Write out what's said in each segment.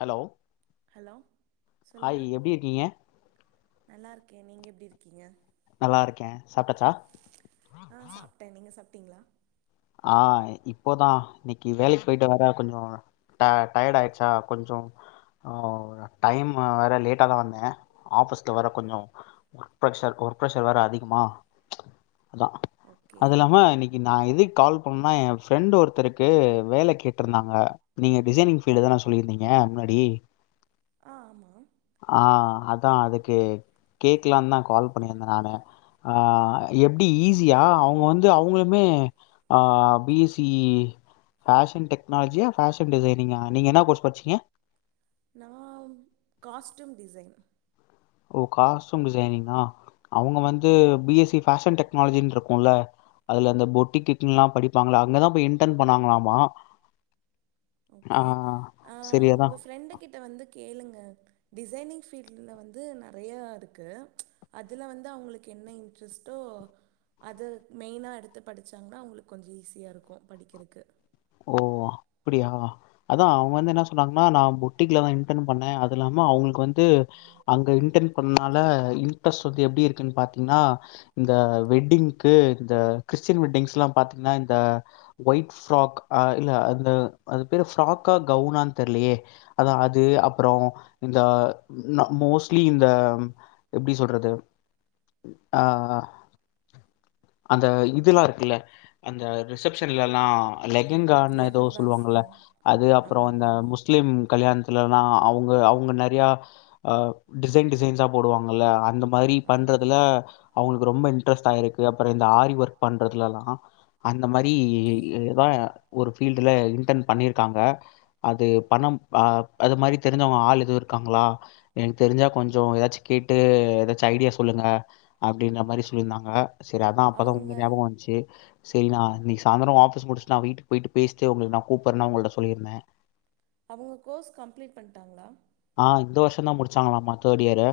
Hello hello சொல்லுங்க ஆய் எப்டி இருக்கீங்க நல்லா இருக்கே நீங்க எப்டி இருக்கீங்க நல்லா இருக்கே சாப்ட்டாச்சா ஆ சாப்ட்டே நீங்க சாப்ட்டீங்களா ஆ இப்பதா இன்னைக்கி வேலைக்கு பேயிட்டு வற கொஞ்சொ ட டயர்ட் ஆயிட்ச்சா கொஞ்சொ ஓ டைம் வேற லேட்டா தா வந்தே ஆஃபீஸ்ல வேற கொஞ்சோ ஒர்க்ப்ரஷர் ஒர்க்ப்ரஷர் வேற அதிகமா அதா ஓகே அது இல்லாம இன்னைக்கி நா இது கால் பண்ணா என் ஃப்ரெண்ட் ஒருத்தருக்கு வேல கேட்ருந்தாங்க நீங்க டிசைனிங் ஃபீல்டு தான சொல்லியிருந்தீங்க முன்னாடி ஆ ஆமா ஆ அதா அதுக்கு கேக்கலான் தா கால் பண்ணியிருந்தே நானு ஆ எப்டி ஈஸியா அவுங்க வந்து அவுங்களுமே ஆ பி எஸ் சி ஃபாஷன்டெக்னாலஜியா ஃபாஷன்டிசைனிங்கா நீங்க என்னா கோர்ஸ் படிச்சீங்க நா காஸ்ட்யூம் டிசைன் ஓ காஸ்டயூம் டிசைனிங்கா அவுங்க வந்து பி எஸ் சி ஃபேஷன் டெக்னாலஜின் இருக்குல்ல அதுல அந்த பொட்டிக் கிக்கிங்ல்லா படிப்பாங்கள அங்கதா போய் இன்டன் பண்ணாங்களாமா ஆ ஓகே ஆ சரி அதா உங்க ஃப்ரெண்டு கிட்ட வந்து கேளுங்க டிசைனிங் ஃபீல்ட்ல வந்து நறையாருக்கு அதுல வந்து அவுங்களுக்கு என்ன இன்ட்ரெஸ்ட்டோ அது மெயினா எடுத்து படிச்சாங்ன்னா அவுங்களுக்கு கொஞ்ச ஈஸியா இருக்கூ படிக்கறக்கு ஓ அப்டியா அதா அவுங்க வந்து என்னா சொன்னாங்கன்னா நா பொட்டிக்லதா இன்டன் பண்ணே அது இல்லாம அவுங்களுக்கு வந்து அங்க இன்டன் பண்ணனால இன்ட்ரெஸ்ட் வந்து எப்டி இருக்குன் பாத்தீங்கன்னா இந்த வெட்டிங்க்கு இந்த கிறிஸ்டின் வெட்டிங்ஸ்ல்லாம் பாத்தீங்ன்னா இந்த ஒயிட் ஃப்ராக் ஆ இல்ல அந்த அது பேரு ஃப்ராக்கா கவுனான் தெர்லையே அதா அது அப்பறோ இந்த மோஸ்லி இந்த எப்டி சொல்றது ஆ அந்த இதெல்லா இருக்குல்ல அந்த ரிசப்ஷன்லல்லா ம் லெகங்கான்னு எதோ லெஹங்காஸ் சொல்லுவாங்கல்ல அது அப்றோ ஆமா ஆமா இந்த ஆமா முஸ்லீம் கல்யாணத் துலனா அவுங்க அவுங்க நறையா டிசைன் டிசைன்ஸா போடுவாங்கல்ல அந்த மாரி ஆ பண்றதுல அவுங்களுக்கு ரொம்ப இன்ட்ரெஸ்ட் ஆயிருக்கு அப்பற இந்த ஆரி ஒர்க் பண்றதுலல்லா அந்த மாரி ஓகே எதான் ஒரு ஃபீல்டுல இன்டன் பண்ணிருக்காங்க அது பணம் ஆ அது மாதிரி தெரிஞ்சவுங்க ஆள் எதுவு இருக்காங்களா எனக்கு தெரிஞ்சா கொஞ்சோ எதாச்சு கேட்டு எதாச்சு ஐடியா சொல்லுங்க அப்டின்ற மாரி சொல்லிருந்தாங்க செரி அதா அப்பதா உங்க அவங்க ஞாபகம் வந்ச்சி சேரி நா நீக்கு சாயந்தரொ ஆபிஸ் முடிச்சுட்டு நா வீட்டுக்கு போயிட்டு பேஸ்ட்டு உங்களுக்கு நா கூப்பர்ன்னா அவுங்கள்ட்ட சொல்லிருந்தே அவுங்க கோர்ஸ் கம்ப்ளீட் பண்ட்டாங்களா ஆ இந்த வருஷந்தா முடிச்சாங்களாமா தேர்ட் இயரு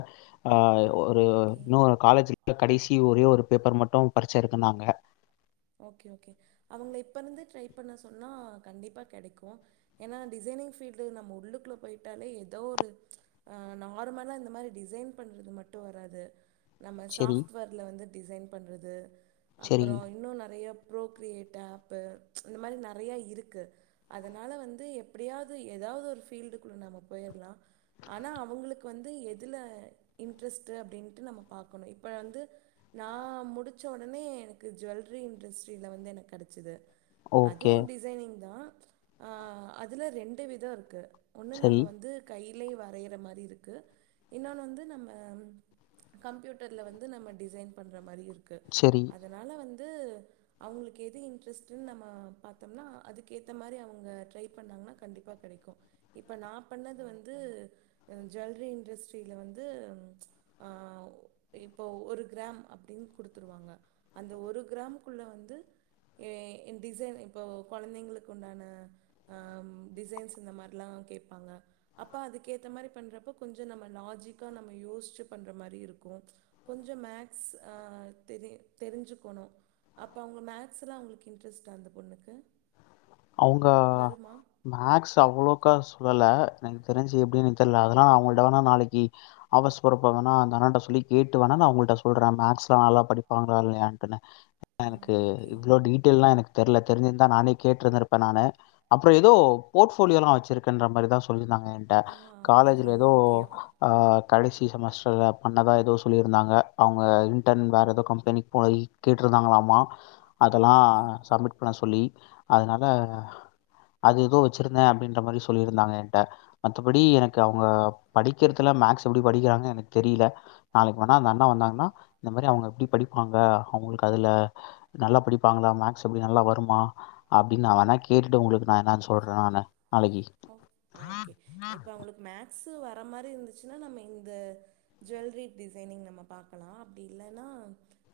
ஆ ஒரு இன்னூ காலேஜ்ல கடைசி ஒரே ஒரு பேப்பர் மட்டு பறிச்ச இருக்குனாங்க ஓகே ஓகே அவுங்க இப்ப இருந்து ட்ரை பண்ண சொன்னா கண்டிப்பா கெடைக்கூ ஏன்னா டிசைனிங் ஃபீல்டு நம்ம உள்ளுக்குள்ள போய்ட்டாலே எதோ ஒரு அ நார்மலா இந்த மாரி டிசைன் பண்றது மட்டு வராது நம்ம சரி, சாஃப்ட்வேர்ல வந்து டிசைன் பண்றது சரி, அப்பறொ இன்னொ ந நறைய ப்ரோ கிரியேட் ஆப்பு இந்த மாரி நறைய இருக்கு அதனால வந்து எப்பிடியாவ்து எதாவது ஒரு ஃபீல்டுக்குள்ள நம்ம போயிட்லா ஆனா அவங்களுக்கு வந்து எதுல இன்ட்ரெஸ்ட்டு அப்டின்ட்டு நம்ம பார்க்கணும் இப்ப வந்து நா முடிச்ச உடனே எனக்கு ஜுவல் ரிஇன்டஸ்டிரி வந்து எனக்கு கிடைச்சது ஓகே. அதுவும் டிசைனிங் தான் ஆ அதில ரெண்டு விதம் இருக்கு ஒன்னு சரி, நம்ம வந்து கையிலேயே வரையற மாதிரி இருக்கு இன்னொன்னு வந்து நம்ம கம்ப்யூட்டர்ல வந்து நம்ம டிசைன் பண்ற மாரியு இருக்கு சரி. அதனால வந்து அவங்களுக்கு எது இன்ட்ரெஸ்ட் நம்ம பா்த்தோம்னா அதுக்கேத்த மாரி அவுங்க ட்ரை பண்ணாங்கன்னா கண்டிப்பா கிடைக்கும் இப்ப நா பண்ணது வந்து ஜுவல்லரி இண்டஸ்ட்ரியில வந்து ஆ இப்போ ஒரு கிராம் அப்டின்னு குடுத்துருவாங்க அந்த ஒரு கிராமக்குள்ள வந்து ஏ டிசைன் இப்போ குழந்தைங்களுக்கு உண்டான ஆ டிசைன்ஸ் இந்த மாரிலாம் கேட்பாங்க அப்ப அதுக்கு ஏத்த மாரி பண்றப்ப கொஞ்சம் நம்ம லாஜிக்கா நம்ம யோசிச்சு பண்ற மாரி இருக்கும் கொஞ்சம் மேக்ஸ் அ தெரி தெரிஞ்சுக்கணும் அப்போ அவுங்க மேக்ஸ்லாம் அவங்களுக்கு இன்ட்ரெஸ்ட்டா அந்த பொண்ணுக்கு அவுங்க வருமா மேக்ஸ் அவ்ளோக்கா சொல்லல எனக்கு தெரிஞ்சு எப்டி எனக்கு தெரியல அதெல்லா நா அவங்கள்ட வேணா நாளைக்கு ஆபீஸ் போறப்பாங்கன்னா அந்த அண்ணாட்ட சொல்லி கேட்டு வேணா நான் உங்க கிட்ட சொல்றேன் மேக்ஸ் எல்ல நல்ல படிப்பாங்களா இல்லயான்னுட்‌‌‌டு எனக்கு ஓகே இவ்ளோ டீடெய்ல்லாம் எனக்கு தெர்ல தெரிஞ்சிருந்தா நானே கேட்டுந்திரு நானு அப்பறம் ஏதோ போர்ட்ப போலியோலாம் வச்சிருக்கன்ற மாரி தான் சொல்லிருந்தாங்க ட்ட ஆ அது காலேஜ்ல ரொம்ப ஏதோ முக்கியம் ஆ கடைசி செமஸ்டரில் பண்ணதான் ஏதோ சொல்லியிருந்தாங்க அவுங்க இன்டர்ன் வேற ஏதோ கம்பெனிக்கு போய் கேட்டுருந்தாங்களாமா ஆ ஆமா அதெல்லாம் சப்மிட் பண்ண சொல்லி அதனால அது ஏதோ வச்சிருந்தேன் அப்டின்ற மாரி சொல்லியிருந்தாங்க என்கிட்ட மத்தபடி எனக்கு அவுங்க படிக்கிறதுல மேக்ஸ் எப்டி படிக்கிறாங்க எனக் தெரில நாளைக்கு வேணா அந்த அண்ணா வந்தாங்கன்னா இந்த மாதிரி அவுங்க எப்டி படிப்பாங்க அவுங்களுக்கு அதுல நல்லா படிப்பாங்களா மேக்ஸ் எப்டி நல்லா வருமா அப்ப நான் வேணா கேட்டுட்டு உங்களுக்கு நான் என்னன்னு சொல்றேன் நான் நாளைக்கு சூ வர மாரி இருந்துச்சுன்னா நம்ம இந்த ஜுவல்லரி டிசைனிங் நம்ம பாக்கலாம் அப்டி இல்லைன்னா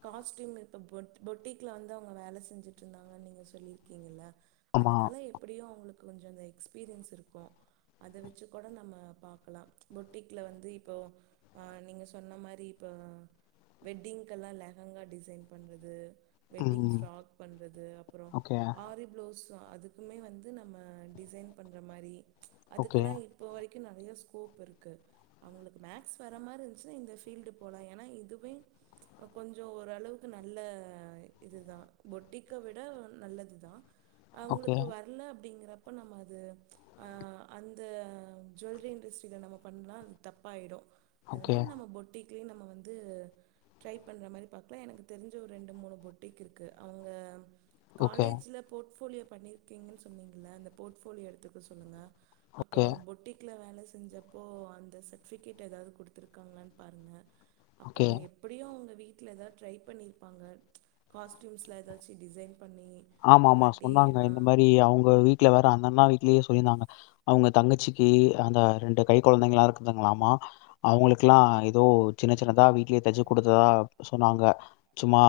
காஸ்ட்டியூம் இப்ப பொட்டிக்ல வந்து அவங்க வேலை செஞ்சுட்டு இருந்தாங்கன்னு நீங்க சொல்லிருக்கீங்கல்ல ஆமா. அதுனால எப்படியு உவங்களுக்கு கொஞ்ச அந்த எக்ஸ்பீரியன்ஸ் இருக்கு அத வச்சு கூட நம்ம பார்க்கலாம் பொட்டிகல வந்து இப்போ ஆ நீங்க சொன்ன மாரி இப்ப வெட்டிங்கெல்லாம் லெஹங்கா டிசைன் பண்ணுறது வெட்டிங் ம். ஃப்ராக் பண்றது அப்பறோ ஓகே. ஆரி ப்ளவுஸ் அதுக்குமே வந்து நம்ம டிசைன் பண்ற மாரி ஓகே. அதுக்கெல்லாம் இப்போ வரைக்கும் நறையா ஸ்கோப் இருக்குது அவங்களுக்கு மேக்ஸ் வர மாரி இருந்துச்சுனா இந்த ஃபீல்டு போகலாம் ஏன்னா இதுவே கொஞ்சம் ஓரளவுக்கு நல்ல இதுதான் பொட்டிக்க விட நல்லதுதான் ஓகே. அவுங்களுக்கு வரல அப்டிங்கறப்ப அப்ப நம்ம அது அ அந்த ஜுவல்லரி இண்டஸ்ட்ரியில நம்ம பண்ணலாம் அது தப்பாயிடும் ஓகே. அதனால நம்ம பொட்டிக்குலயும் நம்ம வந்து ட்ரை பண்ற மாரி பாக்லா எனக்கு தெரிஞ்ச ஒரு ரெண்டு மூணு பொட்டிக் இருக்கு அவங்க ஓகே. காலேஜ்ல போர்ட்ஃபோலியோ பண்ணிருக்கீங்கன்னு சொன்னீங்க அந்த போர்ட்ஃபோலியோ எடுத்துக்க சொல்லுங்க ஓகே. அப்றோ பொட்டிக் ட்ல வேல செஞ்சப்போ அந்த சர்டிவிகேட் ஏதாவது குடுத்துருக்காங்களானு பாருங்க அப்பறோ ஓகே. எப் படியு அவுங்க வீட்ல எதா ட்ரை பண்ணிருப்பாங்க காஸ்டியூம்ஸில ஏதாச்சி டிசைன் பண்ணி ஆமா ஆமா இல்லாட்டி சொன்னாங்க ஆ இந்த மாரி அவுங்க வீட்ல வேற அந்த அண்ணா வீட்லேயே சொல்லியிருந்தாங்க அவுங்க தங்கச்சிக்கி அந்த ரெண்டு கை கொழந்தைங்களா இருக்குதுங்களாமா அவுங்களுக்குல்லா ஏதோ சின்ன சின்னதா வீட்லயே தைச்சி குடுத்ததா சொன்னாங்க சும்மா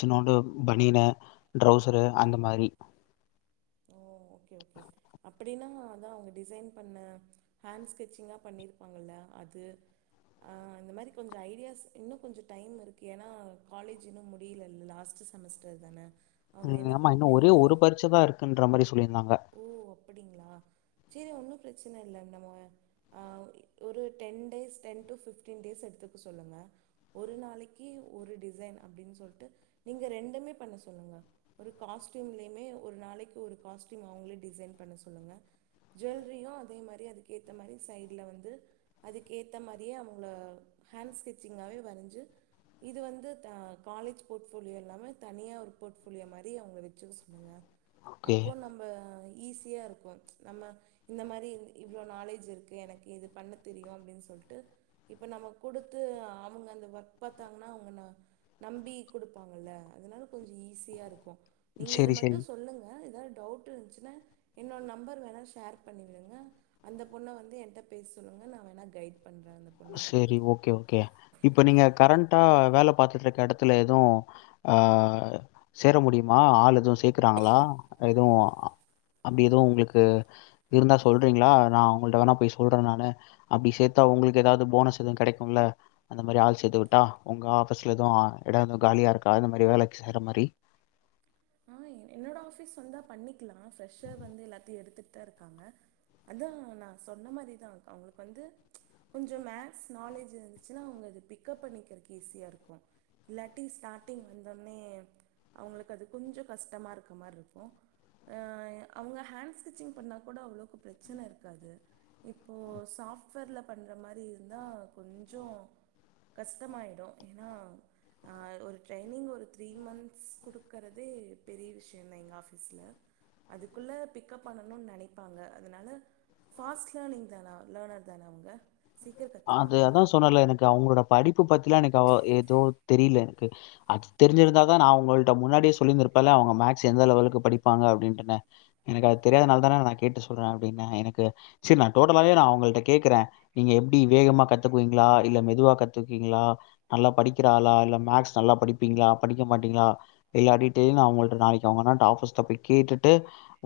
சின்னோண்டு பனியனு ட்ரௌசரு அந்த மாரி ஓ ஓகே ஓகே அப்டின்னா அதா அவுங்க டிசைன் பண்ண ஹேண்ட் ஸ்கெட்சிங்கா பண்ணியிருப்பாங்கல்ல அது ஆ அந்த மாரி கொஞ்சோ ஐடியாஸ் இன்னோ கொஞ்ச டைம் இருக்கு ஏன்னா காலேஜ் இன்னு முடியலல லாஸ்ட்டு செமஸ்டர்தான ம் ஆமா இன்னு ஒரே ஒரு பரிட்சதா இருக்குன்ற மாரி சொல்லியிருந்தாங்க ஓ அப்படிங்களா சேரி ஒன்னு பிரச்சன இல்ல நம்ம அ ஒரு ten days ten two fifteen days எடுத்துக்க சொல்லுங்க ஒரு நாளைக்கி ஒரு டிசைன் அப்டின்னு சொல்ட்டு நீங்க ரெண்டுமே பண்ண சொல்லுங்க ஒரு காஸ்டியும்லயிமே ஒரு நாளைக்கு ஒரு காஸ்ட் யும் அவுங்களே டிசைன் பண்ண சொல்லுங்க ஜுவல்லரியு அதே மாரி அதுக்கு ஏத்த மாரி சைடுல வந்து அதுக்கு ஏத்தா மாரியே அவுங்கள ஹேண்ட் ஸ்கெங்சிங்காவே வரஞ்சி இது வந்து த காலேஜ் போர்ட்ஃபோலியோ இல்லாம தனியா ஒரு போர்ட்ஃபோலியோ மாரி அவுங்க வெச்சிக்க சொல்லுங்க ஓகே அப்போ நம்ப ஈஸியா இருக்கு நம்ம இந்த மாரி இவ்ளோ நாலேஜ் இருக்கு எனக்கு இது பண்ண தெரியு அப்டின்னு சொல்ட்டு இப்ப நம்ம குடுத்து அவுங்க அந்த ஒர்க் பாத்தாங்கன்னா அவுங்க ந நம்பி குடுப்பாங்கல்ல அதனால கொஞ்சோ ஈஸியா இருக்கு நீங்க இது சரி மட்டு சரி சொல்லுங்க ஏதாவது டவுட் இருந்துச்சினா என்னோட நம்பர் வேணா ஷேர் பண்ணிவிடுங்க அந்த பொண்ண வந்து ஏன்ட்ட பேச சொல்லுங்க நா வேணா கைட் பண்ற அந்த பொண்ணை சேரி ஓகே ஓகே இப்ப நீங்க கரண்ட்டா வேல பாத்துட்டு இருக்க எடத்துல எதுவு ஆ சேர முடியுமா ஆள் எதுவு சேக்கறாங்களா எதுவு அப்டி எதுவு உங்களுக்கு இருந்தா சொல்றீங்களா நா அவங்கள்ட்ட வேணா போய் சொல்ற நானு அப்டி சேத்தா உங்களுக் கு ஏதாவது போனஸ் எதுவு கடைக்கும்ல அந்த மாரி ஆள் சேத்து வுட்டா உங்க ஆபீஸ்ல எதுவு எட எதும் காலியா இருக்கா அந்த மாரி வேலைக்கு செய்ற மாரி ஆ என்னோட ஆஃபீஸ் வந்தா பண்ணிக்கலா ஃப்ரெஷ்ஷர் வந்து எல்லாத்தையு எடுத்துட்டுதா இருக்காங்க அதா நா சொன்ன மாரிதா அவுங்களுக்கு வந்து கொஞ்சோ மேக்ஸ் நாலேஜ் இருந்துச்சின்னா அவுங்க அது பிக்கப் பண்ணிக்கறதுக்கு ஈஸியா இருக்கு இல்லாட்டி ஸ்டார்ட்டிங் வந்த ஒன்னே அவுங்களுக்கு அது கொஞ்சோ கஷ்டமா இருக்க மாரி இருக்கு அ அவுங்க ஹேண்ட் ஸ்டிச்சிங் பண்ணா கூட அவ்ளோக்கு பிரச்சன இருக்காது இப்போ சாஃப்ட்வேர்ல பண்ற மாரி இருந்தா கொஞ்சோ கஷ்டமாயிடு ஏன்னா அ ஒரு ட்ரைனிங் ஒரு த்ரீ மந்த்ஸ் குடு க்கறதே பெரிய விஷயந்தா எங்க ஆஃபீஸ்ல அதுக்குள்ள பிக்கப் பண்ணணு நெனைப்பாங்க அதனால ஃபாஸ்ட் லேர்னிங்தானா லேர்னர்தான அவுங்க அது அதா சொன்னல எனக்கு அவுங்களோட படிப்பு பத்தில்லா எனக்கு அவ எதோ தெரில எனக்கு அது தெரிஞ்சிருந்தா தா நா உங்கள்ட்ட முன்னாடியே சொல்லிந்திருப்பல்ல அவுங்க மேக்ஸ் எந்த லெவலுக்கு படிப்பாங்க அப்டின்டனு எனக்கு அது தெரியாதனால தான நா கேட்டு சொல்ற அப்டின்ன எனக்கு செரி நா டோட்டலாவே நா அவுங்கள்ட்ட கேக்குற நீங்க எப் ப்டி வேகமா கத்துக்குவீங்ளா இல்ல மெதுவா கத்துக்குவீங்ளா நல்லா படிக்கிற ஆளா இல்ல மேக்ஸ் நல்லா படிப்பீங்ளா படிக்க மாட்டீங்ளா இல்லாட்டிடேயு நா அவுங்கள்ட்ட நாளைக்கு அவங்க அண்ணன்ட்ட ஆஃபீஸ்ட போய் கேட்டுட்டு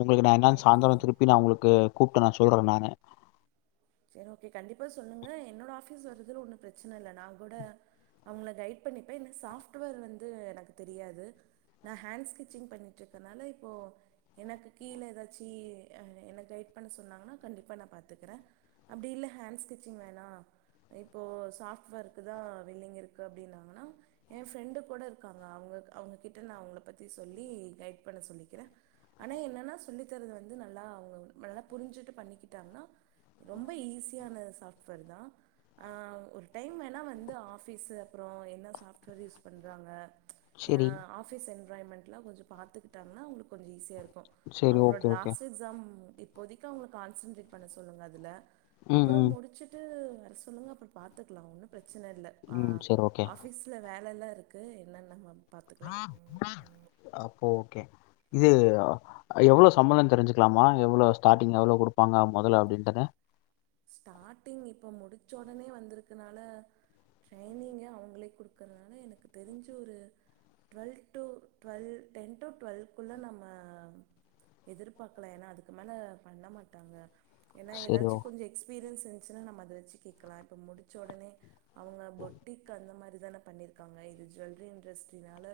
உங்குளுக்கு நா என்னான் ஓகே சாயந்தரோ திருப்பி நா உங்குளுக்கு கூப்ட்டு நா சொல்றேன் நானு சரி ஓகே கண்டிப்பா சொல்லுங்க என்னோட ஆஃபீஸ் வர்றதுல ஒன்னு பிரச்சன இல்ல நா கூட அவங்கள கைட் பண்ணிப்பே என்ன சாஃப்ட்வேர் வந்து எனக்கு தெரியாது நா ஹேண்ட் ஸ்கெச்சிங் பண்ணிட்ருக்கனால இப்போ எனக்கு கீழ எதாச்சு அ என்ன கைட் பண்ண சொன்னாங்கன்னா கண்டிப்பாக நா பாத்துக்குறே அப்டி இல்ல ஹேண்ட் ஸ்கெச்சிங் வேணா இப்போ சாஃப்ட்வேர்க்கு தா வில்லிங் இருக்கு அப்டின்னாங்கன்னா ஏன் ஃப்ரெண்டு கூட இருக்காங்க அவங்க அவங்ககிட்ட நா அவங்கள பத்தி சொல்லி கைட் பண்ண சொல்லிக்கிறே ஆனா என்னென்னா சொல்லித்தரது வந்து நல்லா அவங்க நல்லா புரிஞ்சுட்டு பண்ணிக்கிட்டாங்கன்னா ரொம்ப ஈஸியான சாஃப்ட்வேர் தா ஆ ஒரு டைம் வேணா வந்து ஆஃபீஸ்சு அப்றோ என்ன சாஃப்ட்வேர் யூஸ் பண்றாங்க யா சரி, ஆஃபீஸ் என்வ்ராயிமெண்ட்லா கொஞ்சோ பாத்துக்குட்டாங்கன்னா அவுங்களுக்கு கொஞ்சோ ஈஸியா இருக்கு சரி. அவங்களோட ஓகே, ஓகே. லாஸ்ட் எக்ஸாம் இப்போதைக்கு அவங்கள கான்சென்ட்ரேட் பண்ண சொல்லுங்க அதுல ம், அப்றோ ம், முடிச்சுட்டு வர சொல்லுங்க அப்றோ பாத்துக்கலா ஒன்னு பிரச்சன இல்ல ஆ ம். சரி ஓகே. ஆஃப் ஆஃபிஸ்ல வேலல்லா இருக்கு என்னென்ன [inaudible] அப்போ ஓகே இது அ எவ்ளோ சம்பளன் தெரிஞ்சுக்குலாமா எவ்ளோ ஸ்டார்டிங் எவ்ளோ குடுப்பாங்க மொதல அப்டின்ட்டுனு ஸ்டார்ட்டிங் இப்ப முடிச்ச ஒடனே வந்துருக்குனால ட்ரைனிங்கே அவுங்களே குடுக்கறனால எனக்கு தெரிஞ்சி ஒரு twelve two twelve ten two டுவெல்குள்ள நம்ம எதிர்பாக்லா ஏனா அதுக்கு மேல பண்ண மாட்டாங்க ஏனா சரி, ஓ எதாச்சு கொஞ்சோ எக்ஸ்பீரியன்ஸ் இருந்துச்சுனா நம்ம அத வச்சு கேக்லா இப்ப முடிச்ச ஒடனே அவுங்க பொட்டிக் அந்த மாரி தான பண்ணிருக்காங்க இது ஜுவல்ரி இண்டஸ்ட்ரினால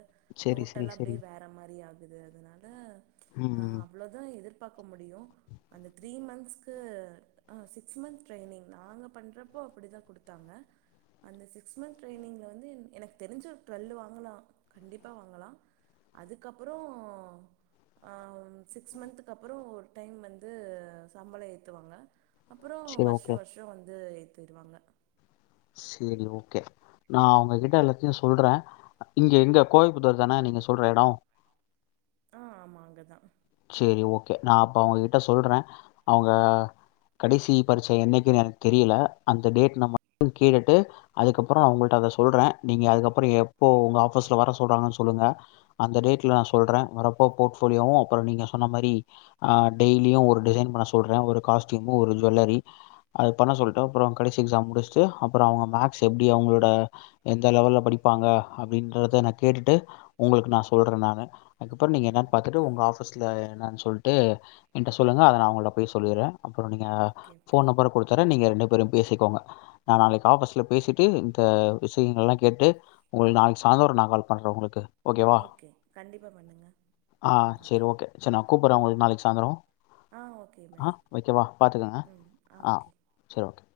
சரி, சரி, டோட்டலா அப்டே சரி. வேற மாரி ஆகுது அதனால ஆ ம் அவ்ளோதா எதிர்பாக்க முடியு அந்த த்ரீ மந்த்சுக்கு ஆ சிக்ஸ் மந்த் ட்ரைனிங் நாங்க பண்ணுறப்போ அப்டிதா குடுத்தாங்க அந்த சிக்ஸ் மந்த் ட்ரைனிங்ல வந்து என் எனக்கு தெரிஞ்சு ஒரு டுவெல் வாங்கலா கண்டிப்பா வாங்கலா அதுக்கப்றோ ஆ சிக்ஸ் மந்த்துக்கு அப்றோ ஒரு டைம் வந்து சம்பளோ ஏத்துவாங்க அப்பறோ சேரி வர்ஷோ ஓகே வர்ஷோ வந்து ஏத்திருவாங்க செரி ஓகே நா அவுங்ககிட்ட எல்லாத்தையு சொல்றே இங்க எங்க கோவில்புத்தூர் தான நீங்க சொல்ற எடோ ஆ ஆமா அங்கதா செரி ஓகே நா அப்ப அவுங்ககிட்ட சொல்றே அவுங்க கடைசி பரிச்ச என்னைக்குனு எனக்கு தெரில அந்த டேட் நா மட்டு கேட்டுட்டு அதுக்கப்றோ அவுங்கள்ட்ட அத சொல்றே நீங்க அதுக்கப்றோ எப்போ உங்க ஆஃபீஸ்ல வர சொல்றாங்கனு சொல்லுங்க அந்த டேட்டல நா சொல்றே வரப்போ போர்ட் ஃபோலியோவு அப்றோ நீங்க சொன்ன மாரி ஆ டெய்லியு ஒரு டிசைன் பண்ண சொல்றே ஒரு காஸ்டியூமு ஒரு ஜுவல்லரி அது பண்ண சொல்ட்டு அப்றோ கடைசி எக்ஸாம் முடிச்சுட்டு அப்பறோ அவங்க மேக்ஸ் எப்படி அவங்களோட எந்த லெவல்ல படிப்பாங்க அப்டின்றத நா கேட்டுட்டு உங்களுக்கு நா சொல்ற நானு அதுக்கப்றோ நீங்க என்னன்னு பாத்துட்டு ஓகே உங்க ஆபீஸ்ல என்னன்னு சொல்ட்டு என்ட்ட சொல்லுங்க அத நா மொள்ள போய் சொல்லிற அப்பறோ நீங்க ஓகே ஓகே போன் நம்பர் கொடுத்தர நீங்க ரெண்டு பேரு பேசிக்கோங்க நா நாளைக்கு ஆஃபீஸ்ல பேசிட்டு இந்த விஷயங்கள்ல்லா கேட்டு உங்களுக்கு நாளைக்கு சாய்ந்தரோ நா கால் பண்ற உங்களுக்கு ஓகேவா ஓகே கண்டிப்பா பண்ணுங்க ஆ ம் ஓகே சேரி நா கூப்பற உங்களுக்கு நாளைக்கு சாய்ந்தரோ ஆ ஓகே ஆ பாய் ஓகேவா பாத்துக்கங்க ம் ஆ ஓகே சரி ஓகே